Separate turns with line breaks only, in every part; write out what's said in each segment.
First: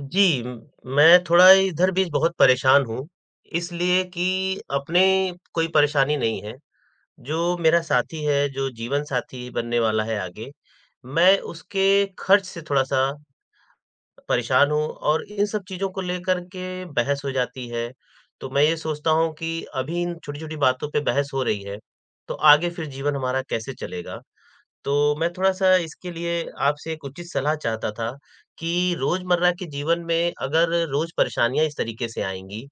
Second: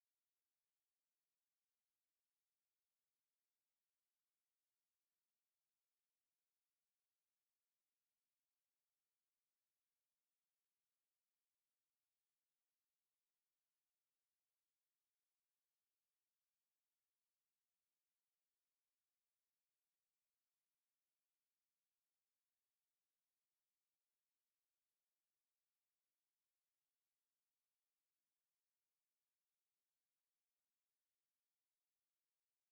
जी, म मैं थोड़ा इधर भी बहुत परेशान हूँ, इसलिए कि अपने कोई परेशानी नहीं है, जो मेरा साथी है, जो जीवन साथी बनने वाला है आगे, मैं उसके खर्च से थोड़ा-सा परेशान हूँ और इन सब चीज़ों को लेकर के बहस हो जाती है। तो मैं ये सोचता हूँ कि अभी इन छोटी-छोटी बातों पे बहस हो रही है, तो आगे फिर जीवन हमारा कैसे चलेगा? तो मैं थोड़ा-सा इसके लिए आपसे एक उचित सलाह चाहता था कि रोज़मर्रा के जीवन में अगर रोज़ परेशानियाँ इस तरीके से आएँगी,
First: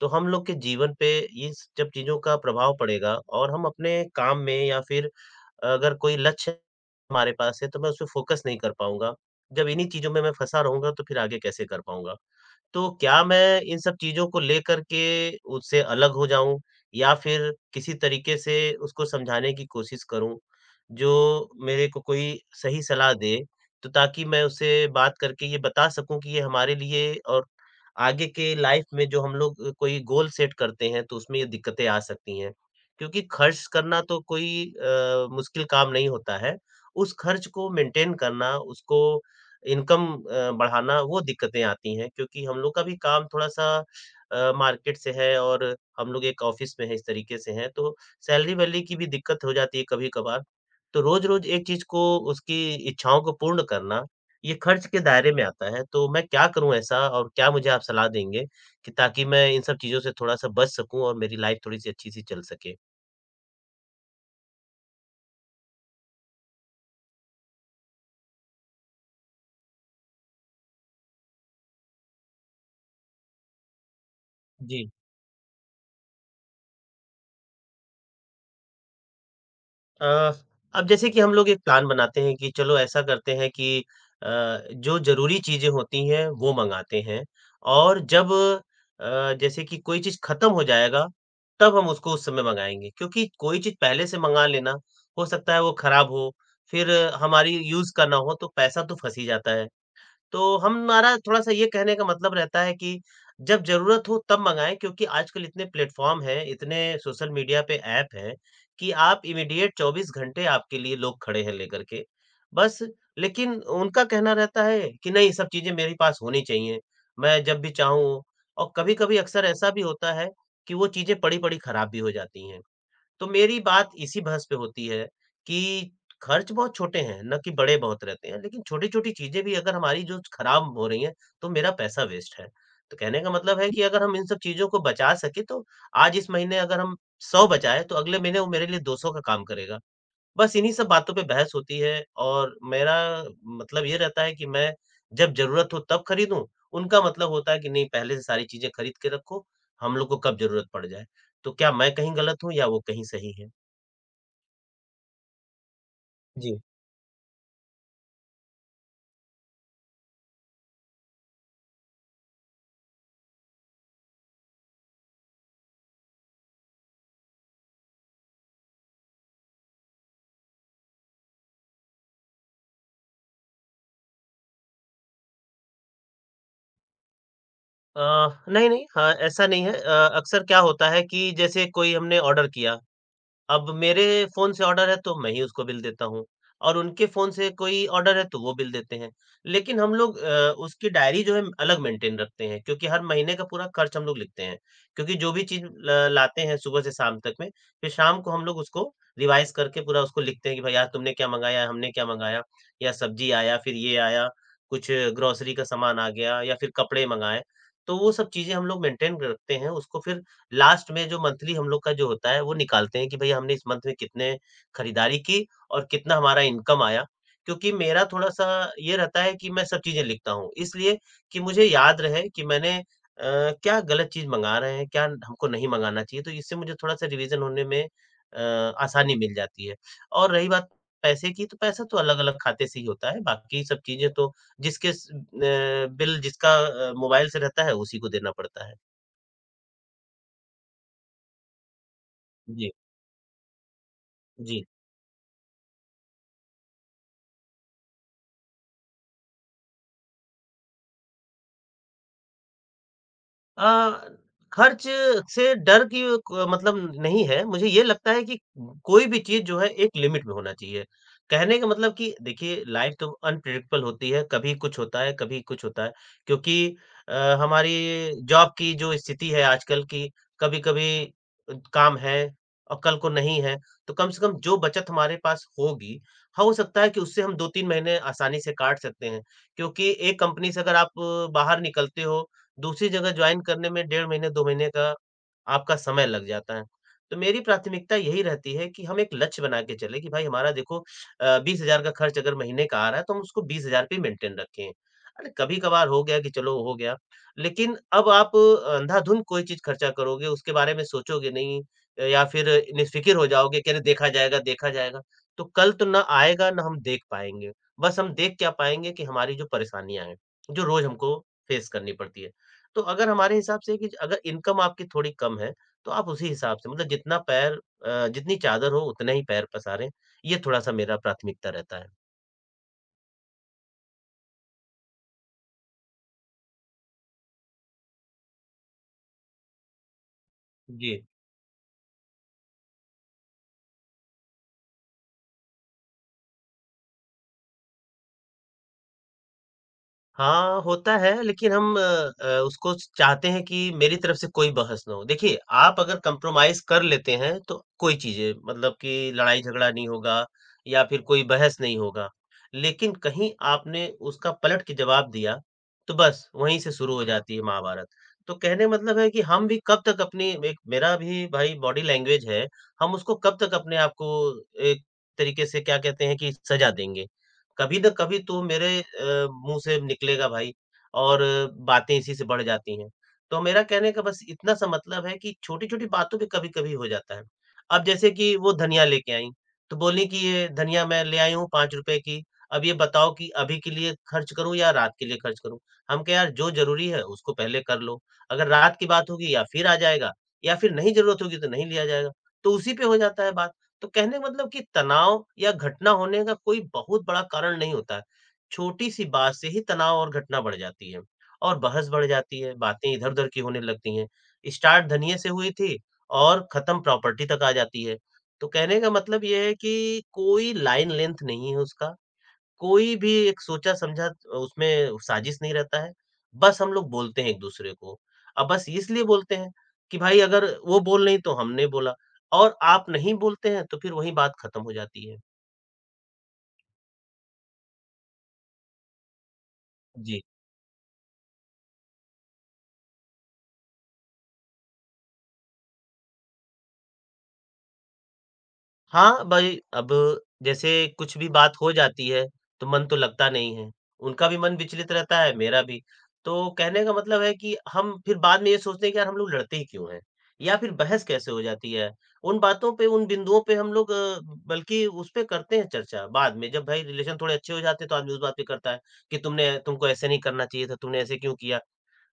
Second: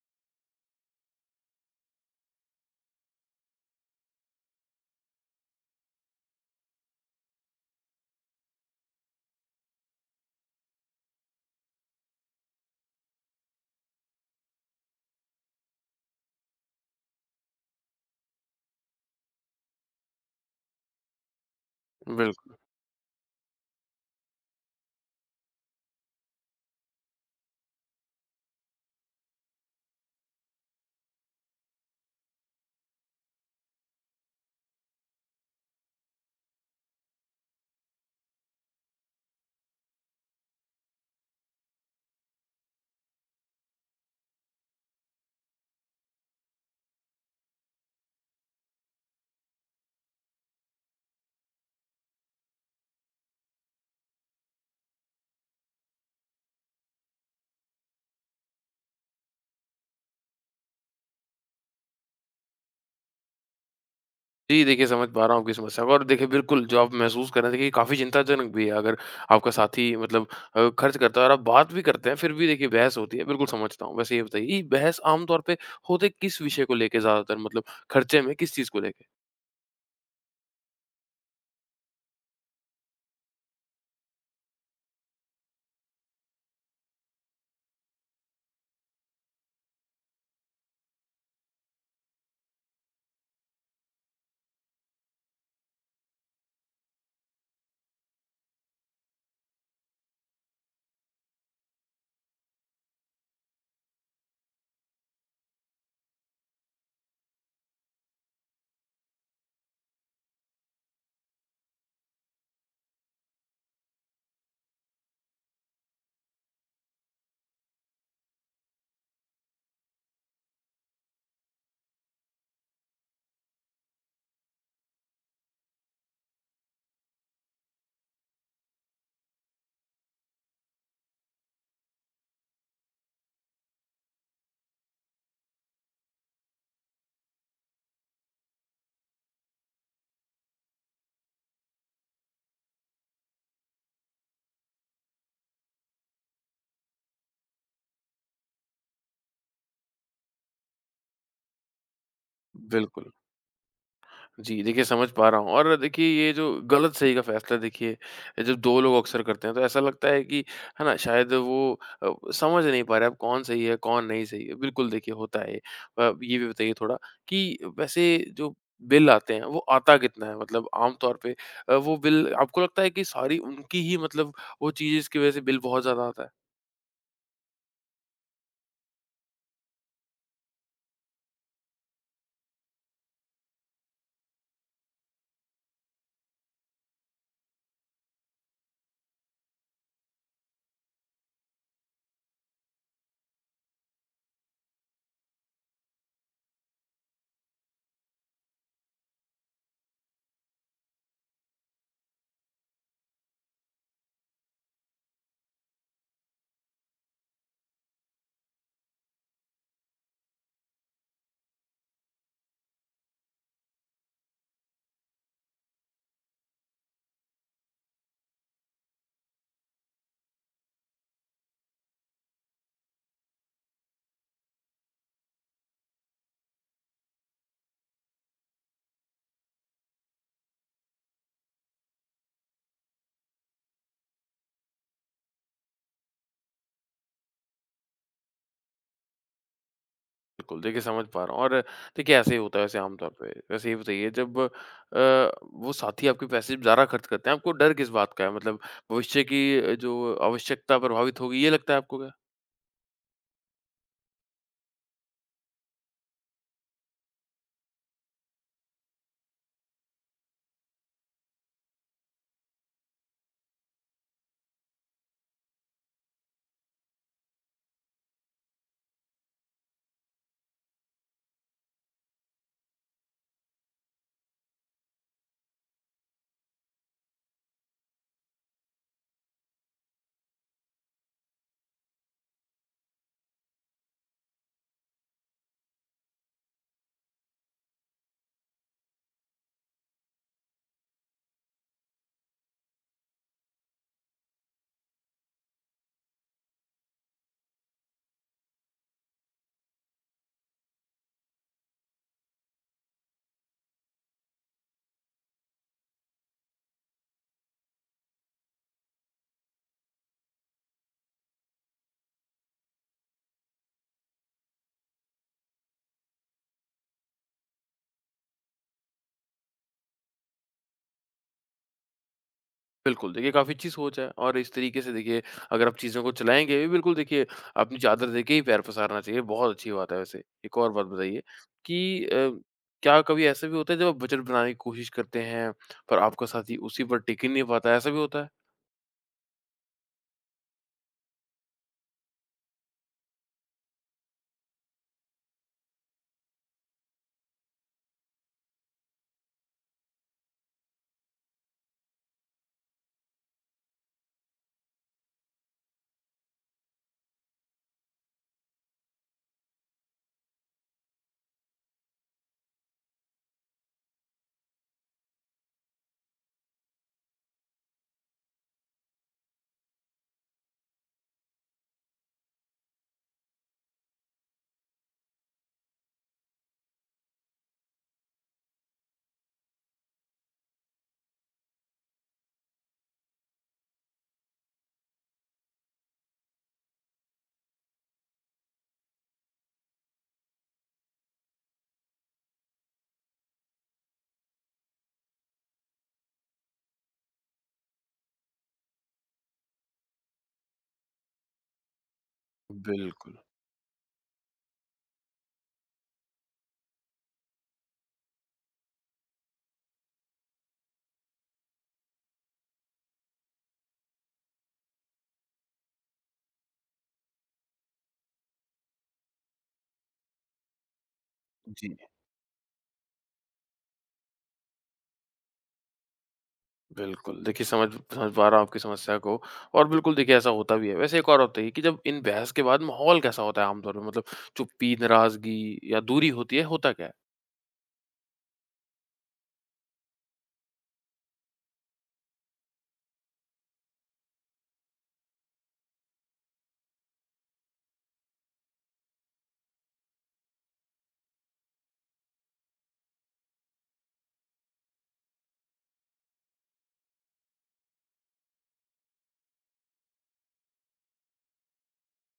तो हम लोग के जीवन पे इस जब चीज़ों का प्रभाव पड़ेगा और हम अपने काम में या फिर अगर कोई लक्ष्य हमारे पास है, तो मैं उस पे फ़ोकस नहीं कर पाऊँगा। जब इन्हीं चीज़ों में मैं फँसा रहूँगा, तो फिर आगे कैसे कर पाऊँगा? तो क्या मैं इन सब चीज़ों को लेकर के उससे अलग हो जाऊँ या फिर किसी तरीके से उसको समझाने की कोशिश करूँ, जो मेरे को कोई
बिल्कुल।
सही सलाह दे, तो ताकि मैं उससे बात करके ये बता सकूँ कि ये हमारे लिए और आगे के लाइफ में जो हम लोग कोई गोल सेट करते हैं तो उसमें ये दिक्कतें आ सकती हैं। क्योंकि खर्च करना तो कोई मुश्किल काम नहीं होता है। उस खर्च को मेंटेन करना, उसको इनकम बढ़ाना वो दिक्कतें आती हैं क्योंकि हम लोग का भी काम थोड़ा-सा मार्केट से है और हम लोग एक ऑफ़िस में हैं इस तरीके से हैं तो सैलरी-वैलरी की भी दिक्कत हो जाती है कभी-कभार। तो रोज़-रोज़ एक चीज़ को उसकी इच्छाओं को पूर्ण करना ये खर्च के दायरे में आता है, तो मैं क्या करूँ ऐसा और क्या मुझे आप सलाह देंगे कि ताकि मैं इन सब चीज़ों से थोड़ा-सा बच सकूँ और मेरी लाइफ़ थोड़ी-सी अच्छी-सी चल सके?
जी, देखिए समझ पा रहा हूँ आपकी समस्या को, और देखिए बिल्कुल जो आप महसूस कर रहे हैं, देखिए काफ़ी चिंताजनक भी है। अगर आपका साथी मतलब खर्च करता है और आप बात भी करते हैं, फिर भी देखिए बहस होती है, बिल्कुल समझता हूँ। वैसे ये बताइए, ये
जी।
बहस आम तौर पे होते किस विषय को लेके ज़्यादातर, मतलब खर्चे में किस चीज़ को लेके?
अ, अब जैसे कि हम लोग एक प्लान बनाते हैं कि चलो ऐसा करते हैं कि अ, जो ज़रूरी चीज़ें होती हैं, वो मँगाते हैं और जब जैसे कि कोई चीज़ खत्म हो जाएगा, तब हम उसको उस समय मँगाएँगे क्योंकि कोई चीज़ पहले से मँगा लेना, हो सकता है वो खराब हो, फिर हमारी यूज़ का ना हो, तो पैसा तो फँस ही जाता है। तो हमारा थोड़ा-सा ये कहने का मतलब रहता है कि जब ज़रूरत हो तब मँगाएँ क्योंकि आजकल इतने प्लेटफ़ॉर्म हैं, इतने सोशल मीडिया पे ऐप हैं कि आप इमीडिएट 24 घंटे आपके लिए लोग खड़े हैं लेकर के। बस लेकिन उनका कहना रहता है कि नहीं सब चीज़ें मेरे पास होनी चाहिए, मैं जब भी चाहूँ और कभी-कभी अक्सर ऐसा भी होता है कि वो चीज़ें पड़ी-पड़ी खराब भी हो जाती हैं। तो मेरी बात इसी बहस पे होती है कि खर्च बहुत छोटे हैं, ना कि बड़े बहुत रहते हैं, लेकिन छोटी-छोटी चीज़ें भी अगर हमारी जो खराब हो रही हैं, तो मेरा पैसा वेस्ट है। तो कहने का मतलब है जी। कि अगर हम इन सब चीज़ों को बचा सकें, तो आज इस महीने अगर हम 100 बचाएँ, तो अगले महीने वो मेरे लिए 200 का काम करेगा। बस इन्हीं सब बातों पे बहस होती है और मेरा मतलब ये रहता है कि मैं जब ज़रूरत हो तब खरीदूँ, उनका मतलब होता है कि नहीं पहले से सारी चीज़ें खरीद के रखो, हम लोग को कब ज़रूरत पड़ जाए। तो क्या मैं कहीं गलत हूँ या वो कहीं
बिल्कुल।
सही हैं?
जी, देखिए समझ पा रहा हूँ। और देखिए, ये जो
जी।
गलत-सही का फ़ैसला, देखिए जब 2 लोग अक्सर करते हैं, तो ऐसा लगता है कि है ना, शायद वो समझ नहीं पा रहे अब कौन सही है, कौन नहीं सही है। बिल्कुल देखिए, होता है ये। ये भी बताइए थोड़ा कि वैसे जो बिल आते हैं, वो आता कितना है? मतलब आम तौर पे वो बिल आपको लगता है कि सारी उनकी ही, मतलब वो चीज़ इसकी वज़ह से बिल बहुत ज़्यादा आता है?
अ, नहीं, नहीं, हाँ, ऐसा नहीं है अक्सर क्या होता है कि जैसे कोई हमने ऑर्डर किया अब मेरे फ़ोन से ऑर्डर है तो मैं ही उसको बिल देता हूँ और उनके फ़ोन से कोई ऑर्डर है तो वो बिल देते हैं। लेकिन हम लोग उसकी डायरी जो है अलग मेंटेन रखते हैं क्योंकि हर महीने का पूरा खर्च हम लोग लिखते हैं। क्योंकि जो भी चीज़ ल लाते हैं सुबह से शाम तक में, फिर शाम को हम लोग उसको रिवाइज़ करके पूरा उसको लिखते हैं कि भाई आज तुमने क्या मँगाया, हमने क्या मँगाया या सब्ज़ी आया, फिर ये आया, कुछ ग्रोसरी का सामान आ गया या फिर कपड़े मँगाए। तो वो सब चीज़ें हम लोग मेंटेन रखते हैं, उसको फिर लास्ट में जो मंथली हम लोग का जो होता है वो निकालते हैं कि भई हमने इस मंथ में कितने खरीदारी की और कितना हमारा इनकम आया। क्योंकि मेरा थोड़ा-सा ये रहता है कि मैं सब चीज़ें लिखता हूँ, इसलिए कि मुझे याद रहे कि मैंने क्या गलत चीज़ मँगा रहे हैं, क्या हमको नहीं मँगाना चाहिए, तो इससे मुझे थोड़ा-सा रिवीज़न होने में आसानी मिल जाती है। और रही बात पैसे की, तो पैसा तो अलग-अलग खाते से ही होता है, बाकी सब चीज़ें तो जिसके स अ, बिल जिसका मोबाइल से रहता है उसी को देना पड़ता है।
बिल्कुल, देखिए समझ पा रहा हूँ। और देखिए ऐसे ही होता है
जी,
वैसे आमतौर पे। वैसे ये बताइए, जब
जी।
वो साथी आपके पैसे ज़्यादा खर्च करते हैं, आपको डर किस बात का है? मतलब भविष्य की जो आवश्यकता प्रभावित होगी, ये लगता है आपको क्या?
अ, खर्च से डर की क मतलब नहीं है, मुझे ये लगता है कि कोई भी चीज़ जो है एक लिमिट में होना चाहिए। कहने का मतलब कि देखिए लाइफ़ तो अनप्रेडिक्टेबल होती है, कभी कुछ होता है, कभी कुछ होता है। क्योंकि अ, हमारी जॉब की जो स्थिति है आजकल की, कभी-कभी काम है और कल को नहीं है, तो कम से कम जो बचत हमारे पास होगी, हाँ, हो सकता है कि उससे हम 2-3 महीने आसानी से काट सकते हैं। क्योंकि एक कंपनी से अगर आप बाहर निकलते हो दूसरी जगह जॉइन करने में डेढ़ महीने 2 महीने का आपका समय लग जाता है। तो मेरी प्राथमिकता यही रहती है कि हम एक लक्ष्य बना के चलें कि भाई हमारा देखो 20,000 का खर्च अगर महीने का आ रहा है तो हम उसको 20,000 पे ही मेंटेन रखें। अरे कभी-कभार हो गया कि चलो हो गया, लेकिन अब आप अंधाधुंध कोई चीज़ खर्चा करोगे, उसके बारे में सोचोगे नहीं या फिर निफ़िक्र हो जाओगे कि अरे देखा जाएगा, देखा जाएगा। तो कल तो ना आएगा ना हम देख पाएँगे। बस हम देख क्या पाएँगे कि हमारी जो परेशानियाँ हैं, जो रोज़ हमको फेस करनी पड़ती है। तो अगर हमारे हिसाब से कि अगर इनकम आपकी थोड़ी कम है, तो आप उसी हिसाब से मतलब जितना पैर जितनी चादर हो उतना ही पैर पसारें। ये थोड़ा-सा मेरा प्राथमिकता रहता है।
बिल्कुल, देखिए काफ़ी अच्छी सोच है। और इस तरीके से देखिए अगर आप चीज़ों को चलाएँगे भी, बिल्कुल देखिए अपनी चादर देके ही पैर पसारना चाहिए, बहुत अच्छी बात है वैसे। एक और बात
जी।
बताइए कि क्या कभी ऐसा भी होता है जब आप बजट बनाने की कोशिश करते हैं, पर आपका साथी उसी पर टिक ही नहीं पाता है, ऐसा भी होता है?
हाँ, होता है लेकिन हम उसको चाहते हैं कि मेरी तरफ से कोई बहस ना हो। देखिए, आप अगर कंप्रोमाइज़ कर लेते हैं तो कोई चीज़ें मतलब कि लड़ाई-झगड़ा नहीं होगा या फिर कोई बहस नहीं होगा। लेकिन कहीं आपने उसका पलट के जवाब दिया, तो बस वहीं से शुरू हो हुँ। जाती है महाभारत। तो कहने का मतलब है कि हम भी कब तक अपनी एक मेरा भी भाई बॉडी लैंग्वेज है, हम उसको कब तक अपने आप को एक तरीके से क्या कहते हैं कि सज़ा देंगे। कभी न कभी तो मेरे मुँह से निकलेगा भाई और बातें इसी से बढ़ जाती हैं। तो मेरा कहने का बस इतना सा मतलब है कि छोटी-छोटी बातों पे कभी-कभी हो जाता है। अब जैसे कि वो धनिया लेके आईं, तो बोलीं कि ये धनिया मैं ले आई हूँ ₹5 की, अब ये बताओ कि अभी के लिए खर्च करूँ या रात के लिए खर्च करूँ? हम कहे यार जो ज़रूरी है उसको पहले कर लो, अगर रात की बात होगी या फिर आ जाएगा या फिर नहीं ज़रूरत होगी तो नहीं लिया जाएगा। तो उसी पे हो जाता है बात। तो कहने का मतलब कि तनाव या घटना होने का कोई बहुत बड़ा कारण नहीं होता है। छोटी-सी बात से ही तनाव और घटना बढ़ जाती है और बहस बढ़ जाती है, बातें
बिल्कुल।
इधर-उधर की होने लगती हैं। स्टार्ट धनिये से हुई थी और खत्म प्रॉपर्टी तक आ जाती है। तो कहने का मतलब ये है कि कोई लाइन लेंथ नहीं है उसका कोई भी एक सोचा-समझा उसमें साजिश नहीं रहता है। बस हम लोग बोलते हैं एक-दूसरे को। अब बस इसलिए बोलते हैं कि भाई अगर वो बोल नहीं तो हमने
जी।
बोला और आप नहीं बोलते हैं तो फिर वही बात खत्म हो जाती है।
बिल्कुल। देखिए समझ समझ पा रहा हूँ आपकी समस्या को, और बिल्कुल देखिए
जी।
ऐसा होता भी है। वैसे एक और होता है कि जब इन बहस के बाद माहौल कैसा होता है आमतौर पे? मतलब चुप्पी, नाराज़गी या दूरी होती है, होता क्या है?
हाँ, भाई अब जैसे कुछ भी बात हो जाती है, तो मन तो लगता नहीं है। उनका भी मन विचलित रहता है, मेरा भी। तो कहने का मतलब है कि हम फिर बाद में ये सोचते हैं कि यार हम लोग लड़ते ही क्यों हैं? या फिर बहस कैसे हो जाती है? उन बातों पे, उन बिंदुओं पे हम लोग बल्कि उस पे करते हैं चर्चा बाद में। जब भाई रिलेशन थोड़े अच्छे हो जाते हैं तो आदमी उस बात पे करता है कि तुमने तुमको ऐसे नहीं करना चाहिए था, तुमने ऐसे क्यों किया?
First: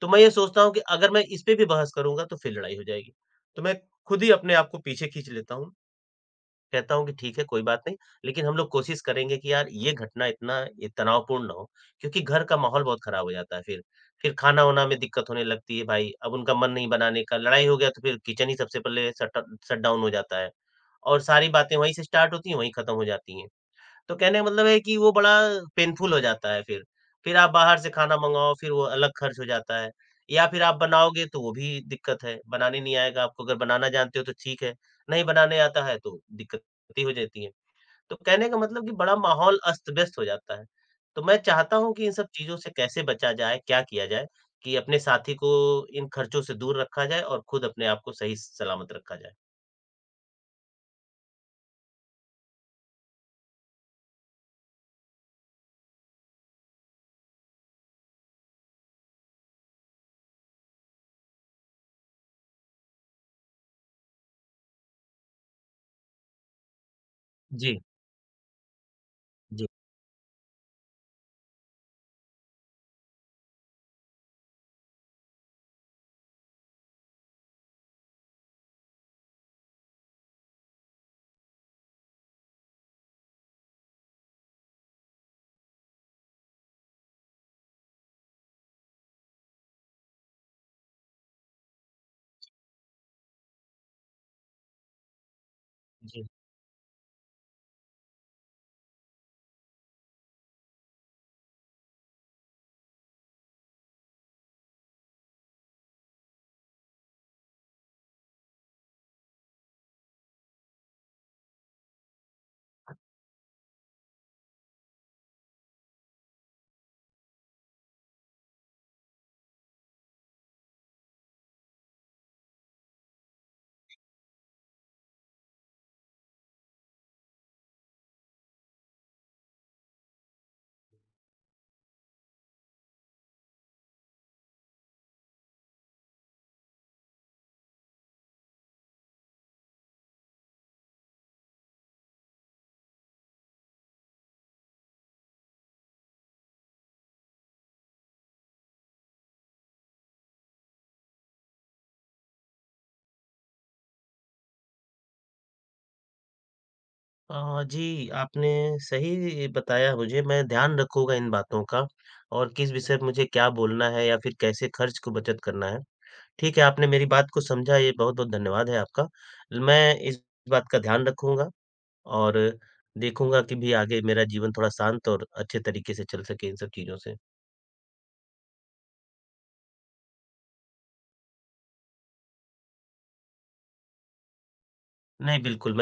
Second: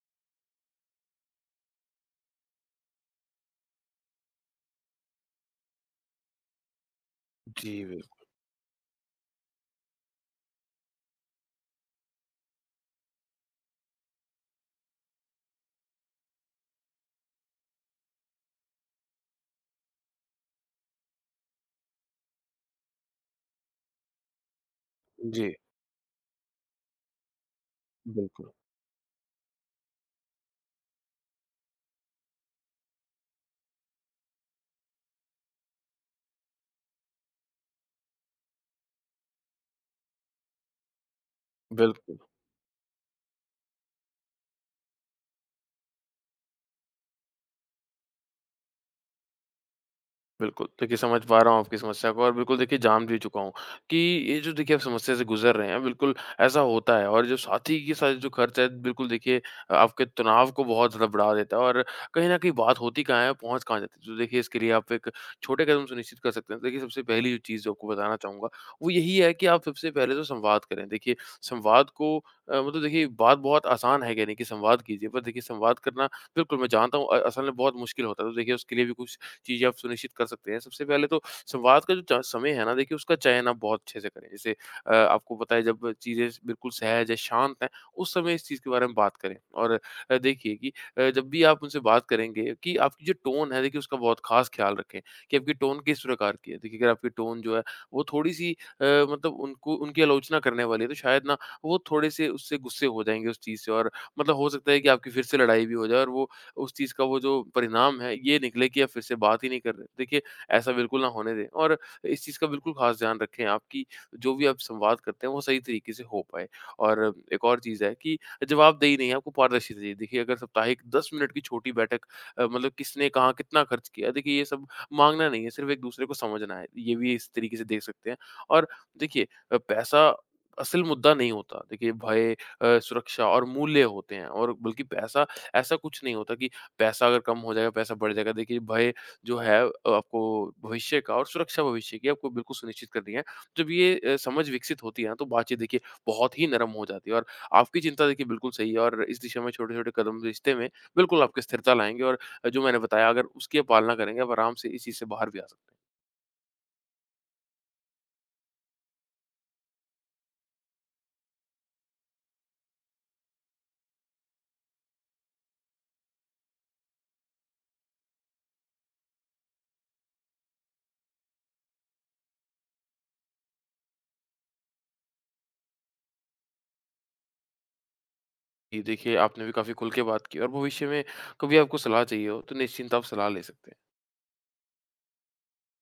तो मैं ये सोचता हूँ कि अगर मैं इस पे भी बहस करूँगा तो फिर लड़ाई हो जाएगी। तो मैं खुद ही अपने आप को पीछे खींच लेता हूँ। कहता हूँ कि ठीक है, कोई बात
जी,
नहीं,
बिल
लेकिन हम लोग कोशिश करेंगे कि यार ये घटना इतना ये तनावपूर्ण ना हो, क्योंकि घर का माहौल बहुत खराब हो जाता है फिर। फिर खाना-वाना में दिक्कत होने लगती है भाई, अब उनका मन नहीं बनाने का, लड़ाई हो गया तो फिर किचन ही सबसे पहले शट शट डाउन हो जाता है। और सारी बातें वहीं से स्टार्ट होती हैं, वहीं खत्म हो जाती हैं। तो कहने का मतलब है कि वो बड़ा
जी।
पेनफुल हो जाता है फिर। फिर आप बाहर से खाना
बिल्कुल,
मँगाओ, फिर वो अलग खर्च हो जाता है या फिर आप बनाओगे तो वो भी दिक्कत है, बनाने नहीं आएगा आपको, अगर बनाना जानते हो तो ठीक है, नहीं बनाने आता है तो दिक्कतें हो जाती हैं। तो कहने का मतलब कि बड़ा माहौल अस्त-व्यस्त हो जाता है। तो मैं चाहता हूँ कि इन
बिल्कुल।
सब चीज़ों से कैसे बचा जाए, क्या किया जाए कि अपने साथी को इन खर्चों से दूर रखा जाए और खुद अपने आप को सही सलामत रखा जाए?
बिल्कुल, देखिए समझ पा रहा हूँ आपकी समस्या को, और बिल्कुल देखिए जान भी चुका हूँ कि ये जो देखिए आप समस्या से गुज़र रहे हैं, बिल्कुल ऐसा होता है। और जो साथी के साथ जो खर्च है, बिल्कुल देखिए आपके तनाव को बहुत ज़्यादा बढ़ा देता है। और कहीं न कहीं बात होती कहाँ है, पहुँच कहाँ जाती है। तो देखिए इसके लिए आप एक छोटे कदम सुनिश्चित कर सकते हैं। देखिए सबसे पहली जो चीज़ जो
जी,
आपको बताना चाहूँगा, वो यही है कि आप
जी।
सबसे पहले तो संवाद करें। देखिए संवाद को मतलब देखिए बात बहुत आसान है कहने की, संवाद कीजिए, पर देखिए संवाद करना, बिल्कुल मैं जानता हूँ असल में बहुत मुश्किल होता है। तो देखिए उसके लिए भी कुछ चीज़ें आप सुनिश्चित कर सकते हैं। सबसे पहले तो संवाद का जो च समय है ना, देखिए उसका चयन आप बहुत अच्छे से करें। जैसे आपको पता है, जब चीज़ें बिल्कुल सहज है, शांत है, उस समय इस चीज़ के बारे में बात करें। और देखिए कि जब भी आप उनसे बात करेंगे, कि आपकी जो टोन है, देखिए उसका बहुत ख़ास ख़्याल रखें कि आपकी टोन किस
जी
प्रकार की है। देखिए अगर आपकी टोन जो है, वो थोड़ी-सी मतलब उनको, उनकी आलोचना करने वाली है, तो शायद ना वो थोड़े-से उससे गुस्से हो जाएँगे उस चीज़ से। और मतलब हो सकता है कि आपकी फिर से लड़ाई भी हो जाए, और वो, उस चीज़ का वो जो परिणाम है, ये निकले कि आप फिर से बात ही नहीं कर रहे। देखिए ऐसा बिल्कुल ना होने दें, और इस चीज़ का बिल्कुल ख़ास ध्यान रखें, आपकी जो भी आप संवाद करते हैं, वो सही तरीके से हो पाए। और एक और चीज़ है कि जवाबदेही नहीं है, आपको पारदर्शिता चाहिए। देखिए, अगर साप्ताहिक 10 मिनट की छोटी बैठक, मतलब किसने कहाँ कितना खर्च किया, देखिए ये सब माँगना नहीं है, सिर्फ़ एक-दूसरे को समझना है। ये भी इस तरीके से देख सकते हैं। और देखिए पैसा असल मुद्दा नहीं होता। देखिए भय, सुरक्षा और मूल्य होते हैं, और बल्कि पैसा ऐसा कुछ नहीं होता कि पैसा अगर कम हो जाएगा, पैसा बढ़ जाएगा। देखिए भय जो है, आपको भविष्य का, और सुरक्षा भविष्य की आपको बिल्कुल सुनिश्चित करनी है। जब ये समझ विकसित होती है ना, तो बातचीत देखिए बहुत ही नरम हो जाती है। और आपकी चिंता देखिए बिल्कुल सही है, और इस दिशा में छोटे-छोटे कदम रिश्ते में बिल्कुल आपको स्थिरता लाएँगे। और जो मैंने बताया, अगर उसकी आप पालना करेंगे, आप आराम से इस चीज़ से बाहर भी आ सकते हैं।
जी, आपने सही बताया मुझे, मैं ध्यान रखूँगा इन बातों का और किस विषय पे मुझे क्या बोलना है या फिर कैसे खर्च को बचत करना है। ठीक है, आपने मेरी बात को समझा, ये बहुत-बहुत धन्यवाद है आपका। मैं इस बात का ध्यान रखूँगा और देखूँगा कि भी आगे मेरा जीवन थोड़ा शांत और अच्छे तरीके से चल सके इन सब चीज़ों से।
जी, देखिए आपने भी काफ़ी खुल के बात की, और भविष्य में कभी आपको सलाह चाहिए हो, तो निश्चिंत आप सलाह ले सकते हैं।
नहीं, बिल्कुल मैं